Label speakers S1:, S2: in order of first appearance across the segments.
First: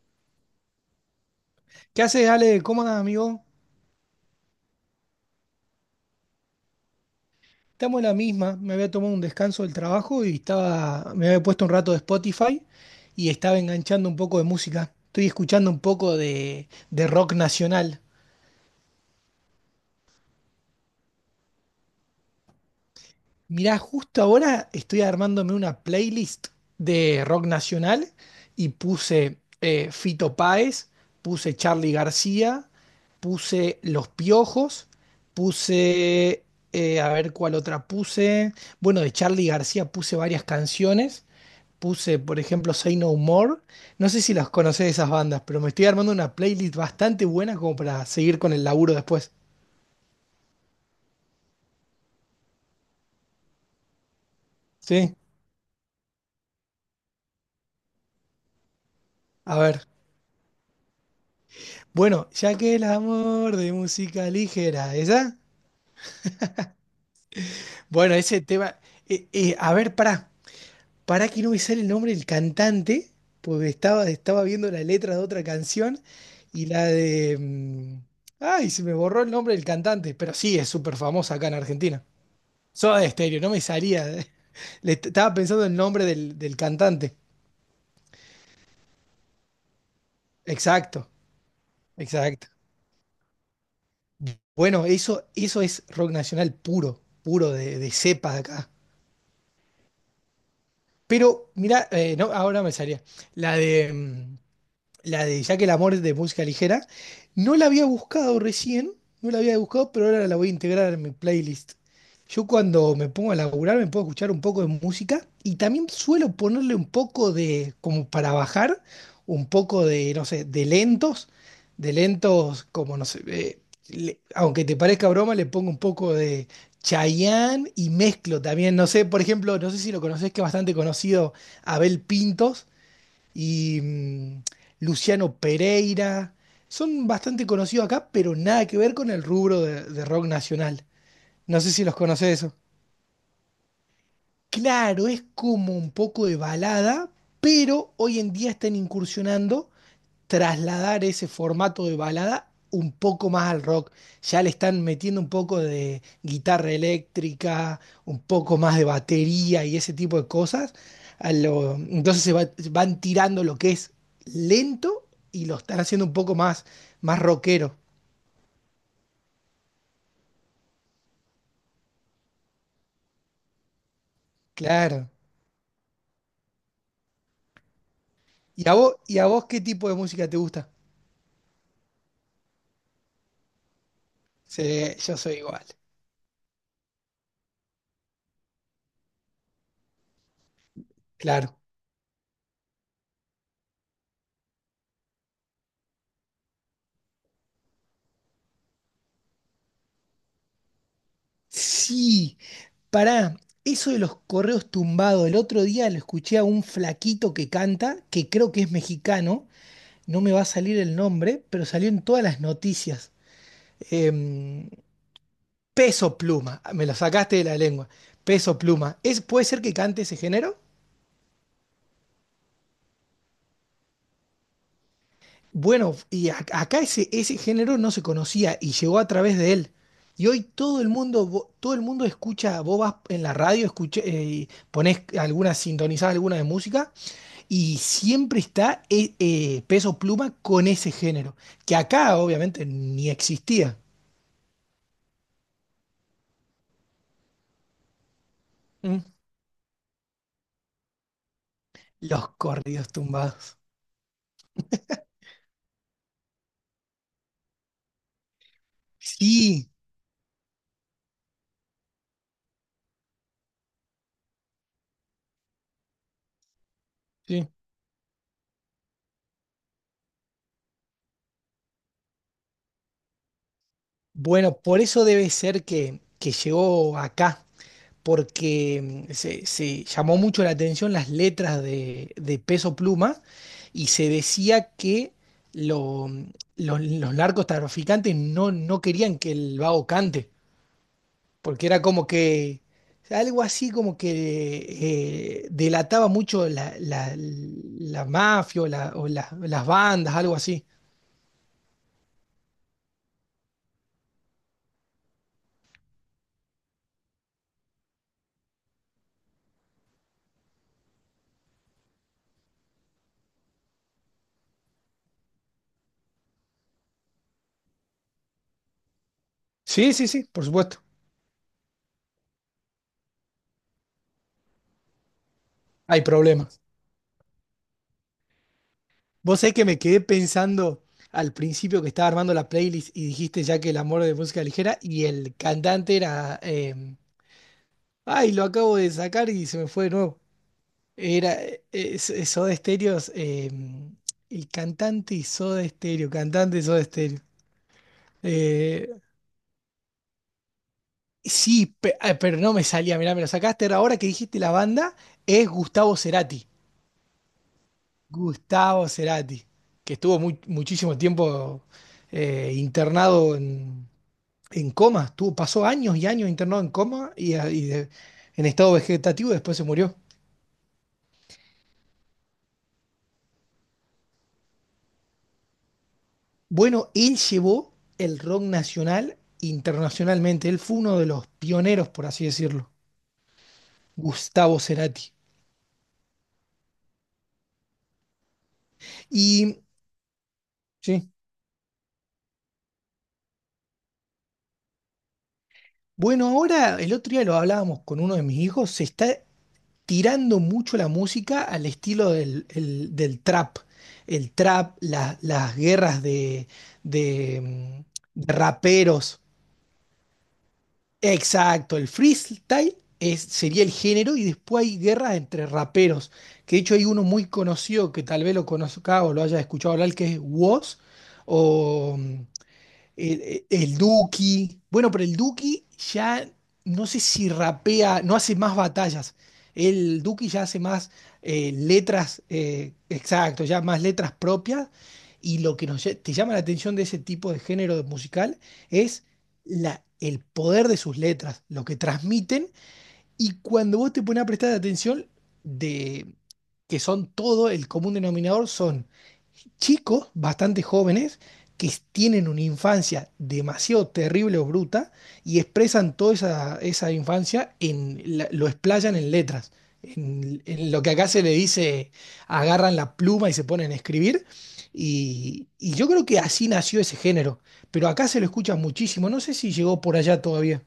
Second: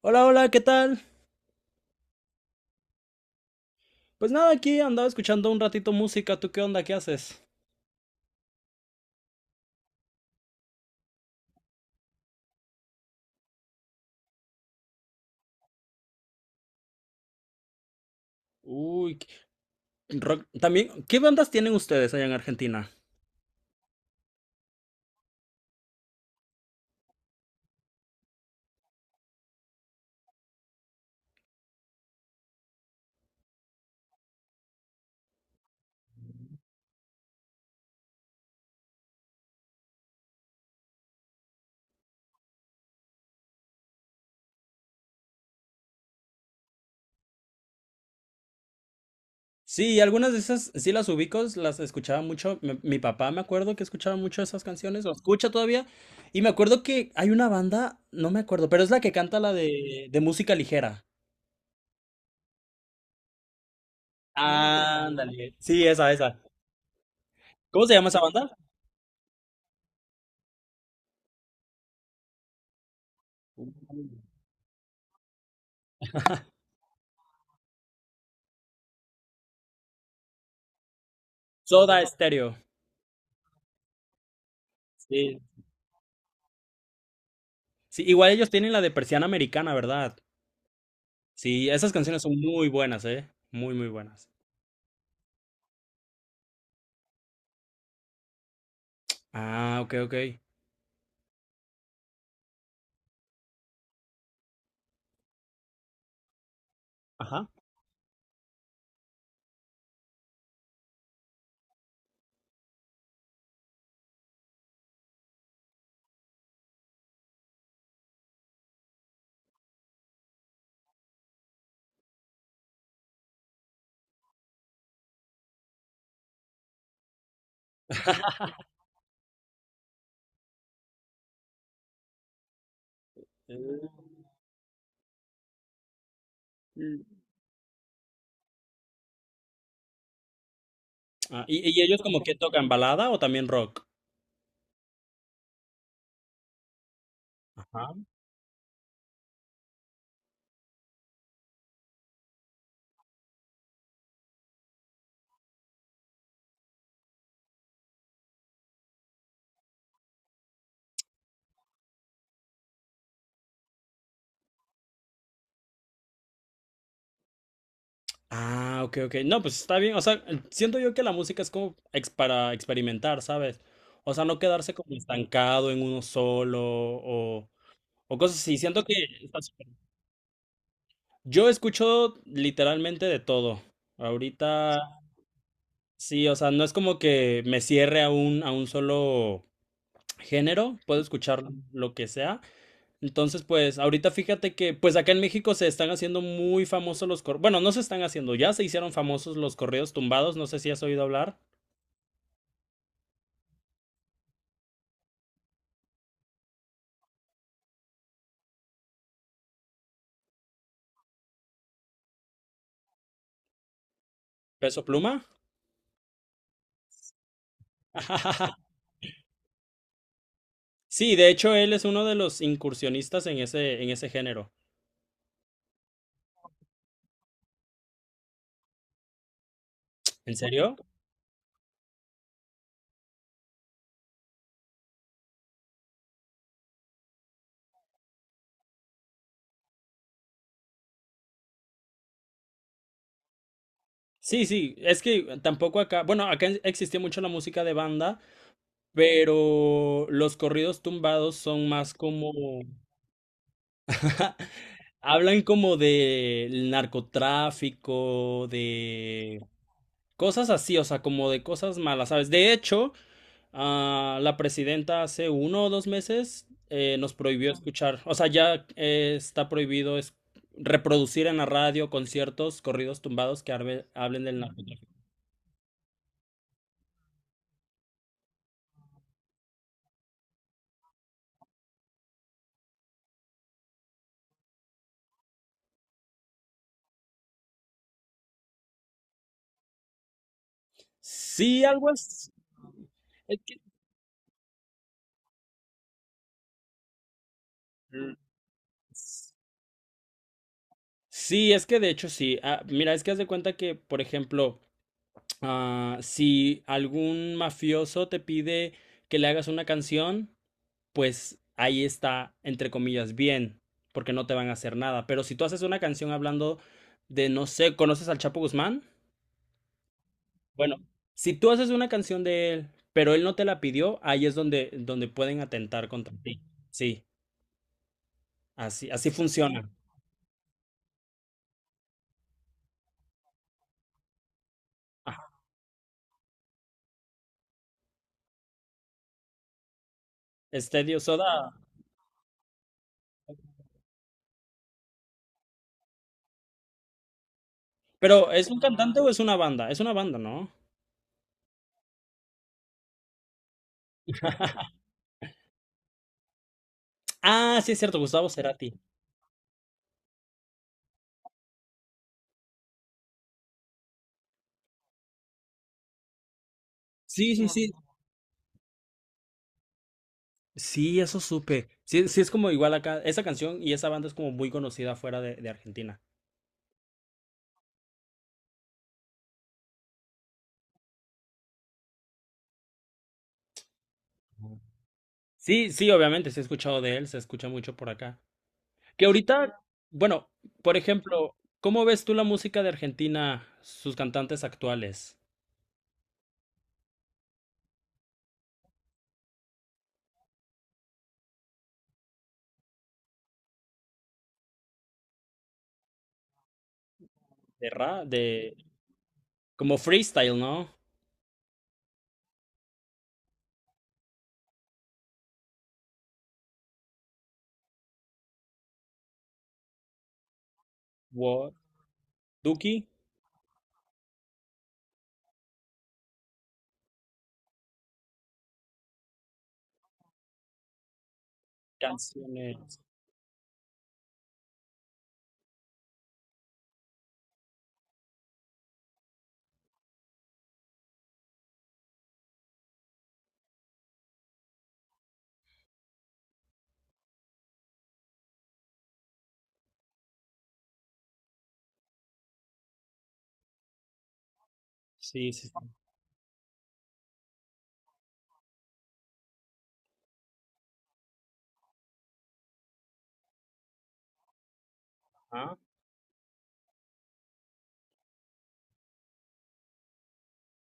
S1: Hola, hola, ¿qué tal?
S2: ¿Qué haces, Ale? ¿Cómo andas, amigo?
S1: Pues nada, aquí andaba escuchando un ratito música. ¿Tú qué onda? ¿Qué haces?
S2: Estamos en la misma. Me había tomado un descanso del trabajo y estaba, me había puesto un rato de Spotify y estaba enganchando un poco de música. Estoy escuchando un poco de rock nacional.
S1: Uy, qué- rock. También, ¿qué bandas tienen ustedes allá en Argentina?
S2: Mirá, justo ahora estoy armándome una playlist de rock nacional y puse Fito Páez, puse Charly García, puse Los Piojos, puse, a ver cuál otra puse. Bueno, de Charly García puse varias canciones. Puse, por ejemplo, Say No More. No sé si las conocés esas bandas, pero me estoy armando una playlist bastante buena como para seguir con el laburo después.
S1: Sí, algunas de esas sí las ubico, las escuchaba mucho. Mi papá me acuerdo que escuchaba mucho esas canciones, o
S2: Sí,
S1: escucha todavía. Y me acuerdo que hay una banda, no me acuerdo, pero es la que canta la
S2: a ver.
S1: de música ligera.
S2: Bueno, ya que el amor de música ligera, ¿esa?
S1: Ándale. Sí, esa, esa. ¿Cómo se llama
S2: Bueno,
S1: esa
S2: ese
S1: banda?
S2: tema. A ver, pará que no me sale el nombre del cantante, porque estaba viendo la letra de otra canción y la de. Ay, se me borró el nombre del cantante, pero sí, es súper famosa acá en Argentina.
S1: Soda Stereo.
S2: Soda Stereo, no me salía. Estaba
S1: Sí,
S2: pensando el nombre del cantante.
S1: sí, igual ellos tienen la de Persiana Americana, ¿verdad?
S2: Exacto,
S1: Sí, esas canciones son
S2: exacto.
S1: muy buenas, ¿eh? Muy, muy buenas.
S2: Bueno, eso es rock nacional puro, puro de cepa de acá.
S1: Ah, ok, ok.
S2: Pero mira, no, ahora me salía. La de. La de Ya que el amor es de música ligera.
S1: Ajá.
S2: No la había buscado recién, no la había buscado, pero ahora la voy a integrar en mi playlist. Yo cuando me pongo a laburar me puedo escuchar un poco de música y también suelo ponerle un poco de, como para bajar, un poco de, no sé, de lentos como, no sé, le- aunque te parezca broma, le pongo un poco de Chayanne y mezclo también, no sé, por ejemplo, no sé si lo conoces, que es bastante conocido, Abel Pintos y Luciano Pereira.
S1: Mm.
S2: Son bastante conocidos acá, pero nada que ver con el rubro de rock nacional.
S1: Ah,
S2: No sé
S1: y
S2: si los
S1: ellos como
S2: conoces
S1: que
S2: eso.
S1: tocan balada o también rock?
S2: Claro, es como un poco de balada,
S1: Ajá.
S2: pero hoy en día están incursionando trasladar ese formato de balada un poco más al rock. Ya le están metiendo un poco de guitarra eléctrica, un poco más de batería y ese tipo de cosas. A lo- entonces se va- van tirando lo que es lento y lo están haciendo un poco más, más rockero.
S1: Ah, ok, ok. No, pues está bien. O sea, siento yo que la música es como ex- para experimentar, ¿sabes? O sea, no quedarse como
S2: Claro.
S1: estancado en uno solo o cosas así. Siento que
S2: Y a
S1: está
S2: vos qué
S1: súper.
S2: tipo de música te gusta?
S1: Yo escucho literalmente de todo. Ahorita
S2: Sí, yo soy igual.
S1: sí, o sea, no es como que me cierre a un solo género, puedo escuchar
S2: Claro.
S1: lo que sea. Entonces, pues, ahorita fíjate que, pues acá en México se están haciendo muy famosos los corridos, bueno, no se están haciendo, ya se hicieron famosos los corridos tumbados, no sé si has oído hablar.
S2: Sí. Pará, eso de los correos tumbados, el otro día lo escuché a un flaquito que canta, que creo que es mexicano, no me va a salir el nombre, pero salió en todas las noticias. Em,
S1: Peso Pluma.
S2: Peso Pluma, me lo sacaste de la lengua. Peso Pluma, ¿es, ¿puede ser que cante ese género?
S1: Sí, de hecho, él es uno de los incursionistas en ese género.
S2: Bueno, y a- acá ese, ese género no se conocía y llegó a través de él. Y
S1: ¿En
S2: hoy
S1: serio?
S2: todo el mundo, vo- todo el mundo escucha, vos vas en la radio, escuché, y ponés alguna, sintonizás alguna de música. Y siempre está Peso Pluma con ese género, que acá obviamente ni existía.
S1: Sí, sí, es que tampoco acá, bueno, acá en- existía mucho la música de banda,
S2: Mm.
S1: pero los corridos tumbados son más
S2: Los
S1: como...
S2: corridos tumbados.
S1: Hablan como del narcotráfico, de
S2: Sí,
S1: cosas así, o sea, como de cosas malas, ¿sabes? De hecho, ah, la presidenta hace uno o dos meses nos
S2: sí.
S1: prohibió escuchar, o sea, ya está prohibido es- reproducir en la radio conciertos, corridos tumbados que arbe- hablen del
S2: Bueno, por
S1: narcotráfico.
S2: eso debe ser que llegó acá, porque se, se llamó mucho la atención las letras de Peso Pluma y se decía que lo- los narcotraficantes no querían que el vago cante.
S1: Sí,
S2: Porque era
S1: algo
S2: como
S1: así.
S2: que
S1: Es
S2: algo
S1: que-
S2: así como que delataba mucho la, la, la
S1: mm,
S2: mafia o la-
S1: s-
S2: las bandas, algo así.
S1: sí, es que de hecho sí. Ah, mira, es que haz de cuenta que, por ejemplo, ah, si algún mafioso te pide que le hagas una canción, pues ahí está, entre comillas, bien, porque no te van a hacer nada. Pero si tú haces una canción hablando de, no sé, ¿conoces al Chapo Guzmán?
S2: Sí, sí, sí, por
S1: Bueno,
S2: supuesto,
S1: si tú haces una canción de él, pero él no te la pidió, ahí es donde, donde pueden atentar
S2: hay
S1: contra ti.
S2: problemas.
S1: Sí, así, así
S2: Vos sabés que
S1: funciona.
S2: me quedé pensando al principio que estaba armando la playlist y dijiste ya que el amor de música ligera y
S1: Ajá.
S2: el cantante era... ay, lo acabo de sacar y se me fue de nuevo.
S1: Estadio
S2: Era
S1: Soda.
S2: eso de Soda Stereo, el cantante y Soda Stereo, cantante y Soda Stereo.
S1: Pero, ¿es un
S2: Eh,
S1: cantante o es una banda? Es una banda, ¿no?
S2: Sí, pero no me salía, mirá, me lo sacaste. Ahora que dijiste la banda, es Gustavo Cerati.
S1: Ah, sí, es cierto, Gustavo Cerati.
S2: Gustavo Cerati, que estuvo muchísimo tiempo internado en coma. Estuvo, pasó años y años internado en coma
S1: Sí, sí, sí.
S2: en estado vegetativo, y después se murió.
S1: Sí, eso supe. Sí, sí, es como igual acá. Esa canción y esa banda es como muy conocida fuera de Argentina.
S2: Bueno, él llevó el rock nacional internacionalmente. Él fue uno de los pioneros, por así decirlo. Gustavo Cerati.
S1: Sí, sí, obviamente, sí he escuchado de él, se escucha mucho por acá. Que
S2: Y
S1: ahorita, bueno, por
S2: sí.
S1: ejemplo, ¿cómo ves tú la música de Argentina, sus cantantes actuales?
S2: Bueno, ahora el otro día lo hablábamos con uno de mis hijos, se está tirando mucho la música al estilo del trap. El trap, la- las guerras de
S1: De ra,
S2: de
S1: de
S2: raperos.
S1: como freestyle, ¿no?
S2: Exacto, el freestyle es, sería el género y después hay guerras entre raperos. Que de hecho hay uno muy conocido que tal vez lo conozca o lo haya escuchado hablar que es Woz
S1: Wo-
S2: o
S1: Duki,
S2: el Duki. Bueno, pero el Duki ya no sé si rapea, no hace más batallas. El Duki ya hace más letras,
S1: canciones.
S2: exacto, ya más letras propias. Y lo que nos, lle- te llama la atención de ese tipo de género de musical es la, el poder de sus letras, lo que transmiten. Y cuando vos te pones a prestar atención, de que son todo, el común denominador son chicos, bastante jóvenes, que tienen una infancia demasiado terrible o bruta
S1: Sí,
S2: y
S1: sí,
S2: expresan toda esa, esa infancia, en, la- lo explayan en letras. En lo que acá se le dice, agarran la pluma y se ponen a escribir.
S1: sí.
S2: Y yo creo que así nació ese género. Pero acá se lo escucha muchísimo. No sé si llegó por allá todavía.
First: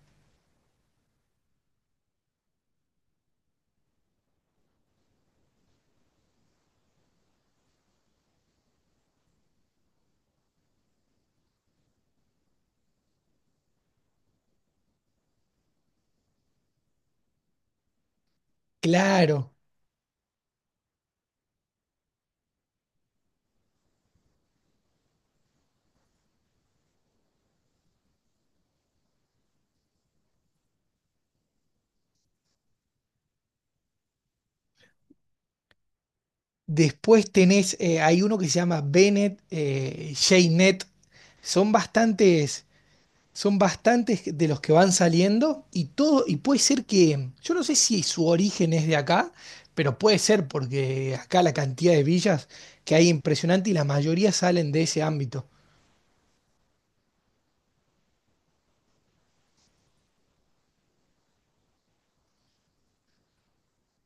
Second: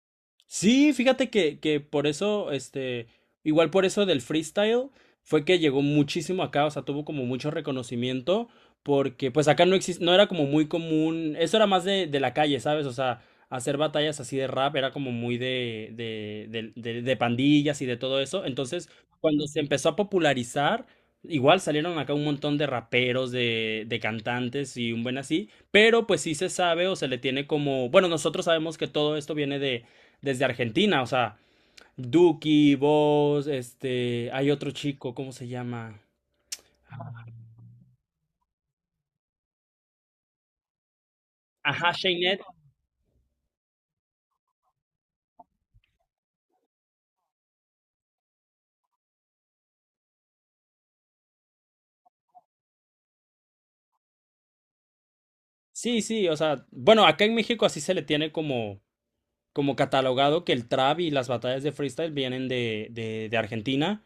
S1: Sí, fíjate que por eso, este, igual por eso del freestyle, fue que llegó muchísimo acá, o sea, tuvo como mucho reconocimiento, porque pues acá no existe, no era como muy común, eso era más de la calle, ¿sabes? O sea, hacer batallas así de rap era como muy de, del- de pandillas y de todo eso, entonces cuando
S2: Claro.
S1: se empezó a popularizar, igual salieron acá un montón de raperos, de cantantes y un buen así, pero pues sí se sabe o se le tiene como, bueno, nosotros sabemos que todo esto viene desde Argentina, o sea, Duki, vos, este, hay otro chico, ¿cómo se llama?
S2: Después tenés, hay uno que se llama Bennett, Jaynet. Son
S1: Ajá, Shaynet.
S2: bastantes. Son bastantes de los que van saliendo y todo, y puede ser que, yo no sé si su origen es de acá, pero puede ser porque acá la cantidad de villas que hay impresionante y la mayoría salen de ese ámbito.
S1: Sí, sí, o sea, bueno, acá en México así se le tiene como, como catalogado que el trap y las batallas de freestyle vienen de Argentina.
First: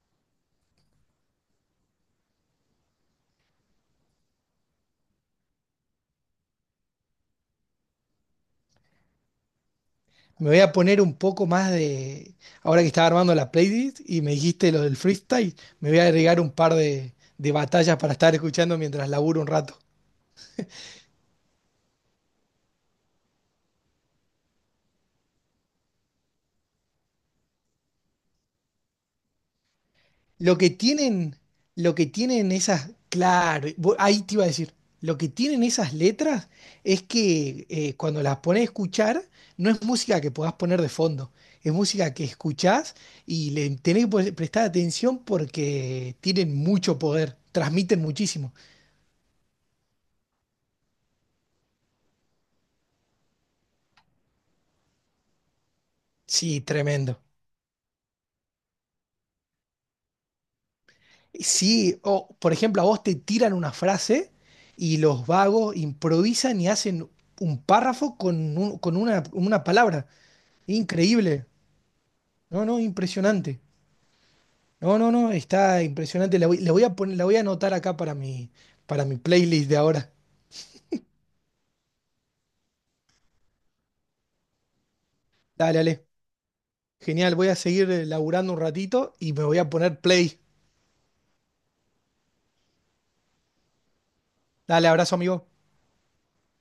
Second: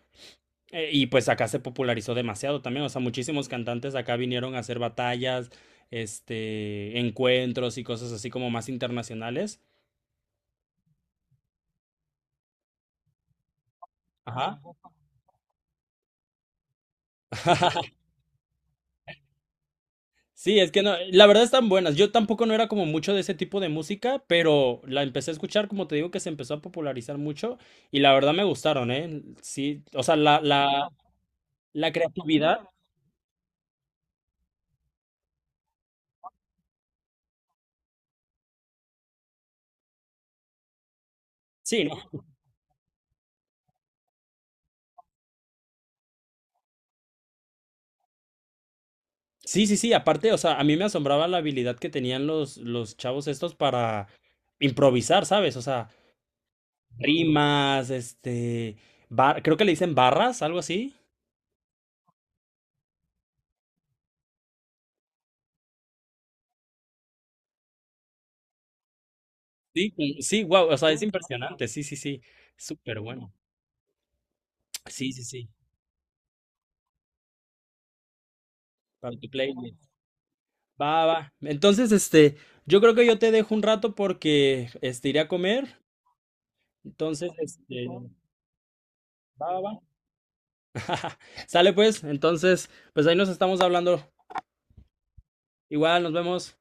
S1: Y pues acá se popularizó demasiado también, o sea, muchísimos cantantes acá vinieron a hacer batallas, este, encuentros y cosas así como más internacionales.
S2: Me voy a poner un poco más de, ahora que estaba armando la playlist y me
S1: Ajá.
S2: dijiste lo del freestyle, me voy a agregar un par de batallas para estar escuchando mientras laburo un rato.
S1: Sí, es que no, la verdad están buenas. Yo tampoco no era como mucho de ese tipo de música, pero la empecé a escuchar, como te digo, que se empezó a popularizar mucho y la verdad me gustaron, ¿eh? Sí, o sea, la,
S2: Lo que
S1: la,
S2: tienen,
S1: la
S2: lo que tienen
S1: creatividad.
S2: esas, claro, vo- ahí te iba a decir, lo que tienen esas letras es que cuando las pones a escuchar, no es música que puedas poner de fondo, es
S1: Sí, ¿no?
S2: música que escuchás y le tenés que pre- prestar atención porque tienen mucho poder, transmiten muchísimo.
S1: Sí, sí, sí, aparte, o sea, a mí me asombraba la habilidad que tenían los chavos estos para improvisar, ¿sabes? O sea,
S2: Sí, tremendo.
S1: rimas, este, bar- creo que le dicen barras, algo así.
S2: Sí, o por ejemplo, a vos te tiran una frase y los vagos improvisan y hacen un párrafo con, un- con una
S1: Sí,
S2: palabra.
S1: sí, wow, o sea, es
S2: Increíble.
S1: impresionante, sí, sí, sí,
S2: No, no,
S1: súper bueno.
S2: impresionante. No,
S1: Sí,
S2: no,
S1: sí,
S2: no,
S1: sí,
S2: está impresionante. La voy a poner, la voy a anotar acá para
S1: para
S2: mi
S1: tu
S2: playlist de
S1: playlist.
S2: ahora.
S1: Va, va. Entonces, este, yo creo que yo te dejo un rato porque, este, iré a comer.
S2: Dale, dale.
S1: Entonces,
S2: Genial, voy a
S1: este,
S2: seguir laburando un ratito y me voy a poner play.
S1: sale pues. Entonces, pues ahí nos estamos hablando.
S2: Dale, abrazo, amigo.
S1: Igual, nos vemos.